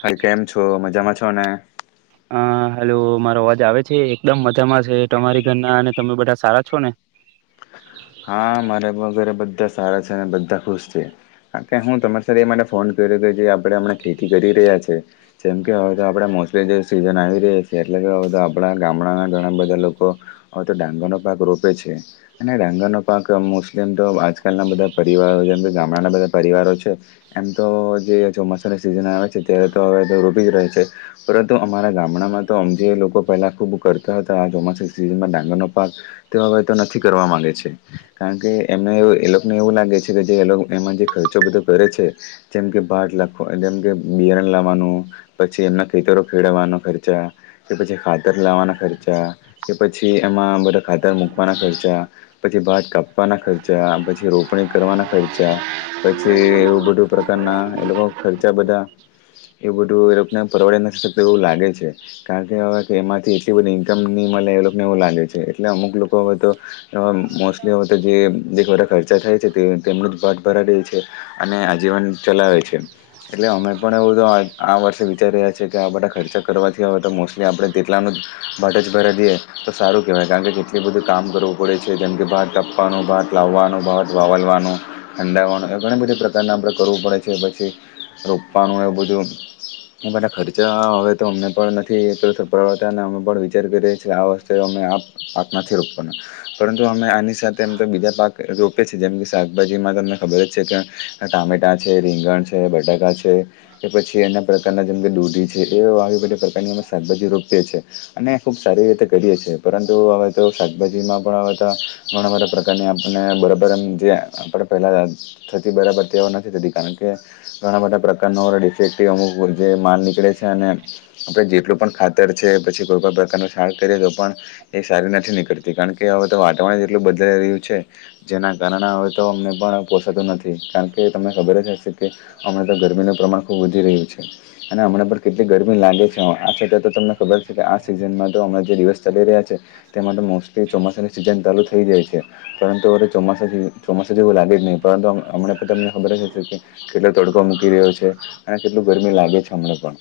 હવે કેમ છો મજામાં છો ને? તમારો અવાજ આવે છે એકદમ મજામાં છે તમારી ઘરના અને તમે બધા સારા છો ને? હા મારા વગરે બધા સારા છે અને બધા ખુશ છે, હું તમારી ફોન કર્યો કે જે આપણે હમણાં ખેતી કરી રહ્યા છે, જેમ કે હવે તો આપણે મોસલીી જે સિઝન આવી રહ્યા છે એટલે કે આપણા ગામડાના ઘણા બધા લોકો, હવે તો ડાંગરનોો પાક રોપે છે, અને ડાંગરનો પાક મોસ્ટલી એમ તો આજકાલના બધા પરિવારો જેમ કે ગામડાના બધા પરિવારો છે, એમ તો જે ચોમાસા સિઝન આવે છે ત્યારે તો હવે રૂબી જ રહે છે, પરંતુ અમારા ગામડામાં તો જે લોકો પહેલા ખુબ કરતા હતા આ ચોમાસા સિઝનમાં ડાંગરનો, પાક તેવા હોય તો નથી કરવા માંગે છે. [unintelligible] કારણ કે એમને એ લોકોને એવું લાગે છે કે જે એમાં જે ખર્ચો બધો કરે છે. જેમ કે બાર લ જેમ કે બિયારણ લાવવાનું, પછી એમના ખેતરો ખેડવવાનો ખર્ચા કે પછી ખા તર લાવવાના ખર્ચા. કે પછી એમાં બધા ખાતર મુકવાના ખર્ચા પછી ભાત કાપવાના ખર્ચા, પછી રોપણી કરવાના ખર્ચા, પછી અ એવું બધું પ્રકારના ના એ લોકો ખર્ચા બધા એવું બધું એ પરવડે ના એવું લાગે છે. કારણ કે એમાંથી એટલી બધી ઇનકમ ની મળે એ લોકોને એવું લાગે છે. એટલે અમુક લોકો હવે તો આમ મોસ્ટલી હવે તો જે બધા ખર્ચા થાય છે. તે તેમનું જ પાટ ભરા દે છે. અને આજીવન ચલાવે છે. એટલે અમે પણ એવું આ વર્ષે વિચારી રહ્યા છે, કે આ બધા ખર્ચા કરવાથી તો મો તલે આપણે તેટલામાં ભટજ ભરા દઈએ તો સારું કહેવાય. કારણકે કેટલું બધું કામ કરવું પડે છે. જેમ કે ભાત કપવાનું, ભાત લાવવાનું, ભાત વાવલવાનું, હંડાવવાનું આ ઘણી બધી પ્રકારના આપડે કરવું પડે છે. પછી રોપવાનું એ બધું આટલા બધા ખર્ચા હવે તો અમને પણ નથી [unintelligible] વિચાર કરીએીએ આ છે પાક પાક નથી રોકવાના પરંતુ અમે આની સાથે એમ તો બીજા પાક રોપેએ છીએ. જેમ કે શાકભાજીમાં તમને ખબર જ છે કે ટમેટા છે, રીંગણ છે, બટાકા છે કે પછી અન્ય પ્રકારના જેમ કે દૂધી છે. એ આવી પ્રકારની મે શાકભાજી રોપીએ છીએ. અને ખુબ સારી રીતે કરીએ છીએ. પરંતુ હવે તો શાકભાજીમાં ઘણા બધા ઘણા બધા પ્રકારની આપને બરાબર એમ જે આપણે પહેલા થતી બરાબર [unintelligible] કારણ કે ઘણા બધા પ્રકારનો ડિફેક્ટીવ અમુક જે માલ નીકળે છે અને આપણે જેટલું પણ ખાતર છે. પછી કોઈ પણ પ્રકાર ન છાણ કરીએ તો પણ એ સારી નથી નીકળતી. કારણ કે હવે તો વાતાવરણ જેટલું બદલાઈ રહ્યું છે. જેના કારણે હવે તો અમને પણ પોસાતું નથી. કારણ કે તો તમને ખબર જ હશે કે હમણા તો ગરમીનું પ્રમાણ ખુબ વધી રહ્યું છે. અને હમણા પણ કેટલી ગરમી લાગે આ છતા તો તમને ખબર છે કે આ સિઝનમાં તો અણા જે દિવસ ચાલી રહ્યા છે. તેમાં તો મોસ્ટલી તે ચોમાસાની સિઝન ચાલુ થઈ જાય છે. પરંતુ હવે ચોમાસાથી ચોમાસા જેવું લાગે જ નહીં. પરંતુ હમણાં તમને ખબર જ હશે કે કેટલો તડકો મૂકી રહ્યો છે. અને કેટલું ગરમી લાગે છે હમણાં પણ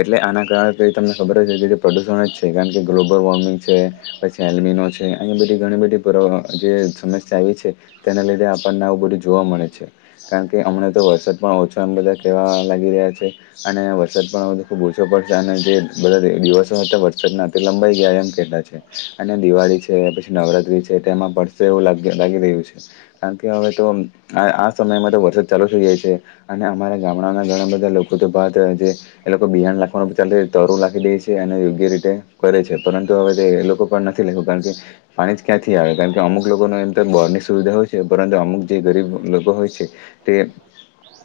એટલે આના કારણે તો તમને ખબર જ છે કે જે પ્રદુષણ જ છે. કારણ કે ગ્લોબલ વોર્મિંગ છે. પછી એલ્મીનો છે. અંયા બધી ઘણી બધી જે અ સમસ્યા આવી છે, તેના લીધે આપણના બધું જોવા મળે છે. કારણ કે હમણા તો વરસાદ પણ ઓછો એમ બધા કેવા લાગી રહ્યા છે. અને વરસાદ પણ હ તો ખુબ ઓછો પડશે. અને જે બધા દિવસો હતા વરસાદના તે લંબાઈ ગયા એમ કહેતા છે. અને દિવાળી છે. પછી નવરાત્રી છે. તેમાં પડશે એવું લાગી રહ્યું છે. કારણ કે હવે તો પણ આ આ સમયમાં તો વરસાદ ચાલુ થઈ જાય છે. અને અમારા ગામડાના ઘણા બધા લોકો તો ભાત રાધે એ લોકો બીજાને રાખવાનું [unintelligible] રાખી દે છે અને યોગ્ય રીતે કરે છે પરંતુ હવે લોકો તો પણ નથી લેવુ કારણ કે પાણી જ ક્યાંથી આવે? અમુક લોકો ના કારણ કે અમુક લોકો એમ તો બોર ની સુવિધા હોય છે. પરંતુ અમુક જે ગરીબ લોકો હોય છે તે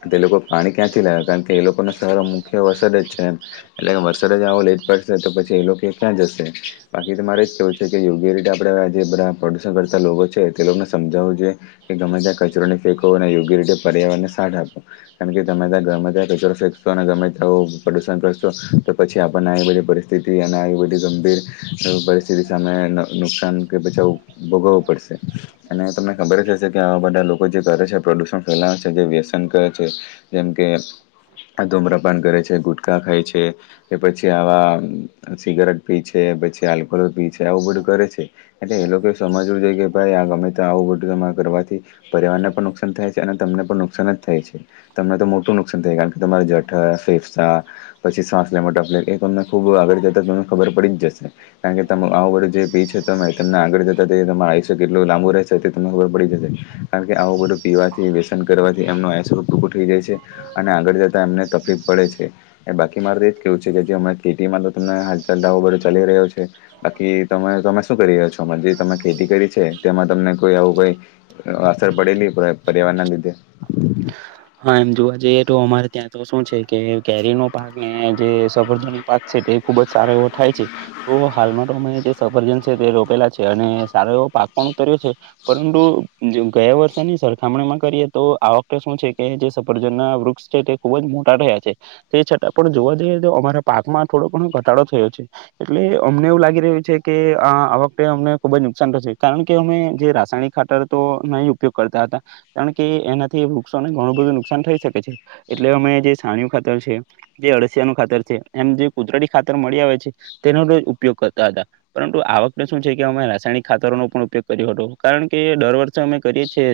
તે એ લોકો પાણી ક્યાંથી લાવ કારણ કે એ લોકોનો સવારો મુખ્ય વરસાદ જ છે. એમ એટલે વરસાદ જ આવો લ પડશે તો પછી એ લોકો ક્યાં જશે? બાકી તમારે કેવું છે કે યોગ્ય રીતે આપડે જે બધા પ્રદુર્શન કરતા લોકો છે. તે લોકોને સમજાવવું જોઈયે કે ગમે ત્યાં કચ ચરો નહી ફેંકો અને યોગ્ય રીતે પર્યાવર ને સાથ આપો. કારણ કે તમે ત્યાં ગમે ત્યાં કચરો ફેકશો અને ગમે તો પરેશાન કર તો પછી આપણને આવી બધી પરિસ્થિતિ અને આવી બધી ગંભીર અ પરી એવી સામે નુકસાન કે બચાવ ભોગવવો પડશે. અને તમને ખબર જ હશે કે આવા બાધા લોકો જે કરે છે પ્રદૂષણ ફેલાવે છે. જે વ્યસન કરે છે. જેમકે- ધૂમરાપાન કરે છે, ગુટખા ખાય છે, કે પછી આવા સિગારેટ પી છે. પછી આલ પી છે આવું બધું કરે છે. એટલે એ લોકો સમજવું જોઈ કે, ભાઈ આ ગમે તો આવું બધું કરવાથી પરિવારને પણ નુકસાન થાય છે. અને તમને પણ નુકસાન જ થાય છે. તમને તો મોટું નુકસાન થાય કારણ કે તમારે જઠર ફેફસા પછી સાસલેવા મા તકલીફ એ તમને ખુબ આગળ જતા તમને ખબર પડી જ જશે કારણ કે તમો આવો જે પી છે, તમે તમને આગળ જતાં તે તમારે આયુશ્ય કેટલો લાંબો રહેશે એ તે તમને ખબર પડી જશે. કારણ કે આવું બધું પીવાથી, વ્યસન કરવાથી, એમનો આયુષ્ય ટૂંકું થઈ જાય છે. અને આગળ જતા એમને તકલીફ પડે છે. એ બાકી મારું એ જ કેવું છે, કે જે અમે કેટીમાં તો તમને હાલચાલ દાવો બડો ચાલી રહ્યો છે. બાકી તમે તમે શું કરી રહ્યા છો? જે તમે ખેતી કરી છે તેમાં તમને કોઈ આવું કઈ અસર પડેલી પર્યાવારના લીધે. હા એમ જોવા જઈએ તો અમારે ત્યાં તો શું છે કે કેરી નો પાક ને જે સફરજ નો પાક છે. તે ખુબ જ સારો એવો થાય છે. તો હાલમાં તો અમે જે સફરજન છે. તે રોપેલા છે અને સારો એવો પાક પણ ઉતર્યો છે પરંતુ ગયા વર્ષેની સરખામણીમાં કરીએ તો આ વખતે શું છે એ જે સફરજન ના વૃક્ષ છે તે ખુબ જ મોટા રહ્યા છે તે છતાં પણ જોવા જઈએ તો અમારા પાકમાં થો ડોક તો પણ ઘટાડો થયો છે એટલે અમને એવું લાગી રહ્યું છે કે આ આ વખતે અમને ખુબ જ નુકસાન થશે કારણ કે અમે જે રાસાયણિક ખાતર તો નહીં ઉપયોગ કરતા હતા કારણ કે એનાથી વૃક્ષ તમે ગણું બધું નુકસાન થઈ શકે છે એટલે અમે જે સાણયું ખાતર છે જે અળસિયા નું ખાતર છે એમ જે કુદરતી ખાતર મળી આવે છે તેનો ઉપયોગ કરતા હતા પરંતુ આ વખતે શું છે કે અમે રાસાયણિક ખાતર ખાતરો નો પણ ઉપયોગ કર્યો હતો કારણ કે દર વર્ષે અમે કરીએ છીએ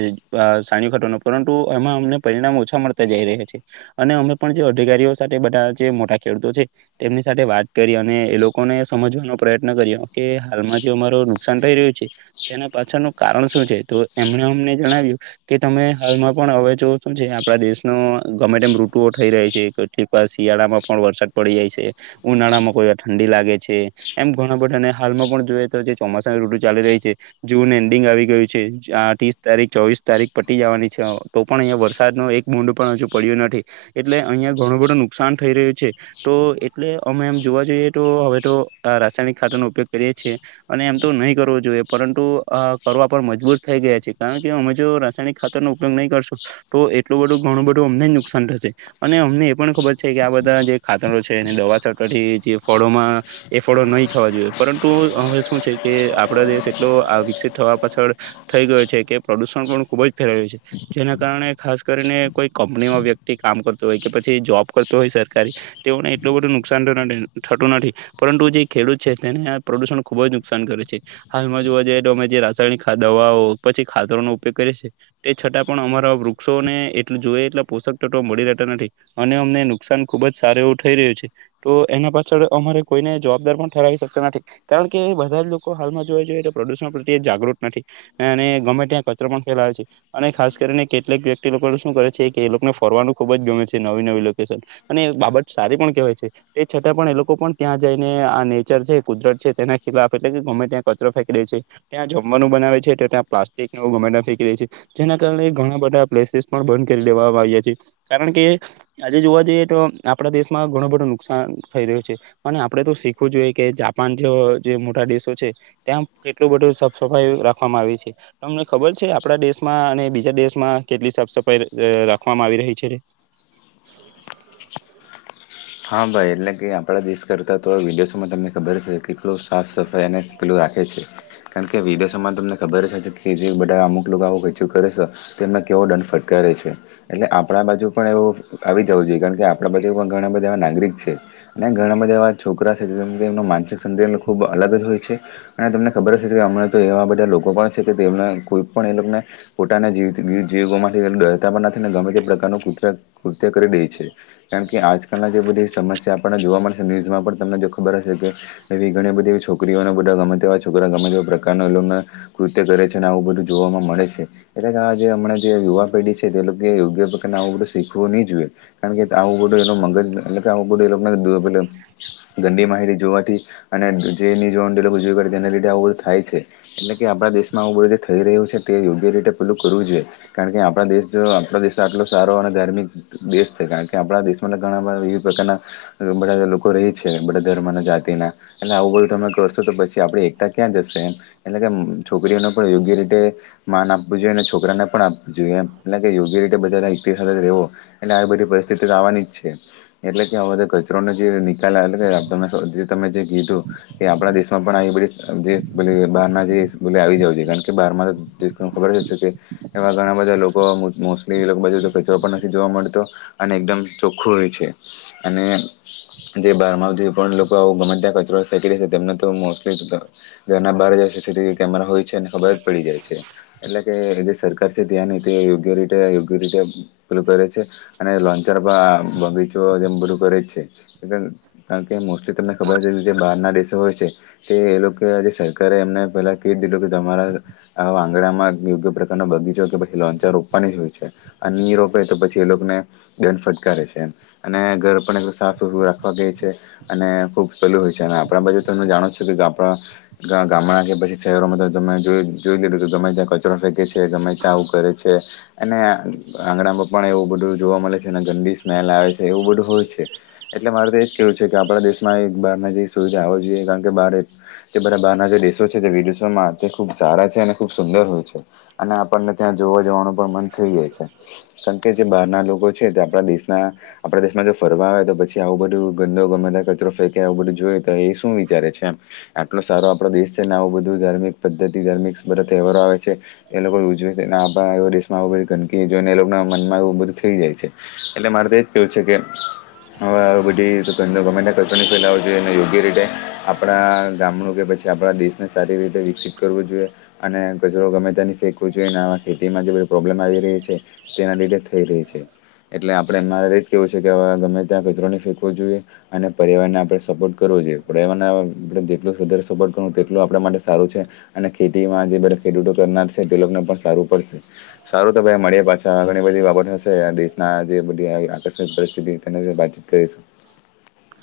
સાની ખટનો પરંતુ એમાં અમને પરિણામ ઓછા મળતા જઈ રહ્યા છે અને અમે પણ જે અધિકારીઓ સાથે બધા જે મોટા ખેડૂતો છે. તેમની સાથે વાત કરી અને એ લોકોને સમજવાનો પ્રયત્ન કરીયો કે હાલમાં જે અમારો નુકસાન થઈ રયુ છે. તેના પાછળ કારણ શું છે? તો એમને અમને જણાવ્યું કે તમે હાલમાં પણ હવે જો શું છે આપડા દેશનો ગમે તેમમ ઋતુઓ થઈ રહી છે કેક શિયાળામાં પણ વરસાદ પડી જાય છે, ઉનાળામાં કોઈ ઠંડી લાગે છે. એમ ઘણા બધા હાલમાં પણ જોઈએ તો ચોમાસા ઋતુ ચાલી રહી છે. જૂન એન્ડિંગ આવી ગયું છે. આ ત્રીસ તારીખ ચોવીસ તારીખ પટી જવાની છે. તો પણ અહીયાં વરસાદ નો બુદ પણ હજુ પડ્યુ નથી એટલે અહિયા ઘણું બધું નુકસાન થઈ રહ્યું છે. તો તો એટલે એમે એમ જોવા જોઈએ તો હવે તો રાસાયણિક ખાતર નો ઉપયોગ કરીએ છીએ અને એમ તો નહી કરવો જોઈએ પરંતુ કરવા પર મજબૂર થઈ ગયા છે કારણ કે અમે જો રાસાયણિક ખાતર નો ઉપયોગ નહીં કરશું તો એટલું બધું ઘણું બધું અમને જ નુકસાન થશે અને અમને એ પણ ખબર છે કે આ બધા જે ખાતરો છે દવા જે ફળોમાં એ ફળો નહી ખાવા જોઈએ પરંતુ હવે શું છે કે આપડા દેશ એટલો વિકસિત થવા પાછળ થઈ ગયો છે કે પ્રદુષણ પણ ખુબ જ ફેલાયું છે જેના કારણે ખાસ કરીને કોઈ કંપનીમાં વ્યક્તિ કામ કરતો હોય કે પછી જોબ કરતો હોય સરકારી એટલું બધું નુકાન થતું નથી પરંતુ જે ખેડૂત છે. તેને આ પ્રદુષણ ખુબ જ નુકસાન કરે છે હાલમાં જોવા જઈએ તો અમે જે રાસાયણિક દવાઓ પછી ખાતરો નો ઉપયોગ કરીએ છી તે છતા પણ અમારા વૃક્ષોને એટ જોઈ એટ પોષક તત્વો મળી રહેતા નથી અને અમને નુકસાન ખુબ જ સાર થ રહ છે. તો એના પાછળ અમારે કોઈને જવાબદાર પણ ઠરાવી શકતા નથી કારણ કે બધા લોકો હાલમાં જોઈએ તો પ્રદુષણ પ્રત્ય જાગૃત નથી અને અને ગમેત્ય ત્યાં કચરો પણ ફેલાવે છે અને ખાસ કેટક વ્યક્તિને શું કરે છે કે એ લોકોને ફરવાનું ખુબ જ ગમે છે નવી નવીકેશન અને બાબત ત પણ કવાય છે. એ છતાં પણ એ લોકો પણ ત્યાં જઈને આ નેચર છે કુદરત છે. તેના ખિલાફ એટલે કે કચરો ફેકી છે. ત્યાં જમવાનું બનાવે છે ત્યા પ્લાસ્ટિક ગમે ફેકી છે જે ઘણા બધા પ્લેસીસ પણ બંધ કરી દેવામાં આવ્યા છે કારણ કે આજે જોવા જઈએ તો આપણા દેશમાં ઘણો બધો નુકસાન થઈ રહ્યું છે અને આપડે તો શીખવું જોઈએ કે જાપાન જે જે મોટા દેશ ત્યાં એટલું બધું સાફ સફાઈ રાખવામાં આવી છે. તમને ખબર છે આપડા દેશમાં અને બીજા દેશમાં કેટલી સાફ સફાઈ રાખવામાં આવી રહી છે? [unintelligible] હા ભાઈ એટલે કે આપણા દેશ કરતા તો વિદેશમાં તમને ખબર છે કેટલું સાફ સફાઈ અને પેલું કારણ કે વિદેશોમાં તમને ખબર કે જે બધા અમુક લોકો આવો કચું કરે છે. તેમને કેવો દંડ ફટકારે છે. એટલે આપણા બાજુ પણ એવું આવી જવું જોઈએ કારણ કે આપણા બાજુ પણ ઘણા બધા નાગરિક છે અને ઘણા બધા એવા છોકરા છે એનું માનસિક સંતુલ ખુબ અલગ જ હોય છે અને તમને ખબર છે કે હમણાં તો એવા બધા લોકો પણ છે કે તેમને કોઈ પણ એ લોકોને પોતાના જી જીવો માટે ડરતા પણ નથીને ગમે તે પ્રકારનું કૃત્ય કરી દે છે કારણ કે આજ જે બધી સમસ્યા આપણને જોવા મળશે ન્યુઝમાં પણ તમને જો ખબર હશે કે એવી ઘણી બધી એવી છોકરીઓ બધા ગમેવા છોકરા ગમે એવા પ્રકાર ન લો કૃત્ય કરે છે અને આવું બધું જોવાવામાં મળે છે એટલે કે આજે હમણા જે યુવા પેઢી છે. તે લોકો યોગ્ય પ્રકાર આવું બધું શીખવું નહી જોઈએ કારણ કે આવું બધું એનો મગજ એટલે કે આવું બાદુ ગંદી માહિતી જોવાથી અને જે ની જોવાનું [inaudible] આવું બધું થાય છે એટલે કે આપણા દેશમાં આવું બધું જે થઈ રહ્યું છે. તે યોગ્ય રીતે પેલું કરવું જોઈએ કારણ કે આપણા દેશ આપણા દેશ આટલો સારો અને ધાર્મિક દેશ છે કારણ કે આપણા દેશમાં ઘણા બધા વિવિધ પ્રકારના બધા લોકો રહી છે. બધા ધર્મ ના જાતિના એટલે આવું બધું તમે કરશો તો પછી આપડે એકતા ક્યાં જશે એમ. એટલે કે છોકરીઓને પણ યોગ્ય રીતે માન આપવું જોઈએને છોક નેપણ આપ જોએ એમ કે યોગ્ય રીતે બધા [unintelligible] રહેવો એ આ આવી બધી પરિસ્થિતિ તો આવાનીજ છે. એટલે કે આમારા કચરો ન જે નિકાલ આવે [unintelligible] તમે જે કીધું કે, આપણા દેશમાં પણ આ બધી જે બલે બહારના જે બ આવી જાવુ જોઈએ. કારણ કે બહારમાં [unintelligible] ખબરજ છેકે એવા ઘણા બધા લોકો મો મોસ્ટલિ [unintelligible] જોવા મળતો અને એકદમ ખોરે છે. અને જે બહારમાં આવતી પણ લોકો આવું ગમત્યા કચરો ફેકી રહે છે તેમને તો મોસ્ટલી ઘરના બહ જ સીસીટીવી કેમેરા હોય છે અનેને ખબર જ પડી જાય છે. એટલે કે જે સરકાર છે ત્યાંની તે યોગ્ય રીતે યોગ્ય રીતે પેલૂ કરે છે. અને લોનચાર બગીચો જેમ બરું કરેજ છે. [unintelligible] કારણ કે મોસ્ટલી તમને ખબર કે જે બહારના દેશો હોય છે તે એ લોકો આજે સરકારે એમને પેલા ક દીધું, કે તમારા આંગડામાં યોગ્ય પ્રકાર બગીચો કે પછી લોંનચર રોપવાની જ હોય છે. અને ની રોપે તો પછી એ લોકોને ધ્યાન ફટકારે છે. અને ઘર પણ સાફ સુંતરૂં રાખવા કે છે. અને ખુબ સેલું હોય છે. અને આપણા બાજુ તમે જાણોજે છો કે આપડા ગા ગામડા કે પછી શહેરોમાં તમે જોઈ જોઈ લીધું કે ગમે ત્યાં કચરો ફેંકે છે ગમેતા આવું કરે છે. અને આ આંગણામાં પણ એવું બધું જોવા મળે છે. અને ગંદી સ્મેલ આવે છે. એવું બધું હોય છે. એટલે મારે તો એજ કેવું છે કે આપણા દેશમાં એક બાર જેવી સુવિધા હોવી જોઈએ કારણ કે બાર તે બધા બહારના જે દેશો છે જે વિદેશોમાં તે ખુબ સારા છે. અને ખુબ સુંદર હોય છે. અને આપણને ત્યાં જોવા જવાનું પણ મન થઈ જાય છે. કારણ કે જે બહાર ના લોકો છે તે આપડા દેશ ના આપડા દેશમાં જો ફરવા આવે તો પછી આવું બધું ગંદો ગમેતા કચરો ફેંકે આવું બધું જોઈ તો એ શું વિ ચારે છે એમ. આટલો સારો આપડો દેશ છે. ને આવું બધું ધાર્મિક પદ્ધતિ ધાર્મિક તહેવારો આવે છે. એ લોકો ઉજવે છે. ને આપડા એ દેશ માં આવી બધી ગંદકી જોને એ લોકો ના મનમાં એવું બધું થઈ જાય છે. એટલે મારે એજ કેવું છે કે હવે આવી બધી ગમેતે ત્યા કચરો ન ફેલાવો જોઈએ. યોગ્ય રીતે આપણા ગામડું કે પછી આપણા દેશને સારી રીતે વિકસિત કરવું જોઈએ. અને કચરો ગમે ત્યાં ની ફેંકવો જોઈએ. અને આવા ખેતીમાં જ પ્રોબ્લેમ આવી રહી છે. તેના લીધે થઈ રહી છે. એટલે આપણે એ મારે જ કેવું છે કે હવે ગમે ત્યાં કચરોને ફેંકવો જોઈએ. અને પરિવારને આપણે સપોર્ટ કરવો જોઈ [unintelligible] જેટલો વધારે સપોર્ટ કરું તેટલુ આપણા માટે સારું છે. અને ખેતીમાં જે બધા ખેડૂતો [unintelligible] તે લોકોને પણ સારું પડશે સારું તો ભાઈ મળી પાછા ઘણી બધી બાબતશે આ દેશ ના જે બધી આ આકસ્મિક પરિસ્થિતિ તેના વિષે વાતચીત કરીશું.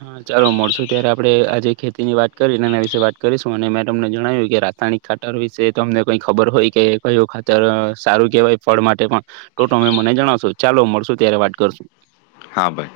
હા ચાલો મળશું ત્યારે આપડણે આજે ખેતી ની વાત કરી એના વિશે વાત કરીશું. અને મેં તમને જણાવ્યું કે રાતના યણિક ખાતર વિશે તમને કઈ ખબર હોય કે કયો ખાતર સારું કેવાય ફળ માટે પણ તો તમે મને જણાવશો. ચાલો મળશું ત્યારે વાત કરશું. હા ભાઈ.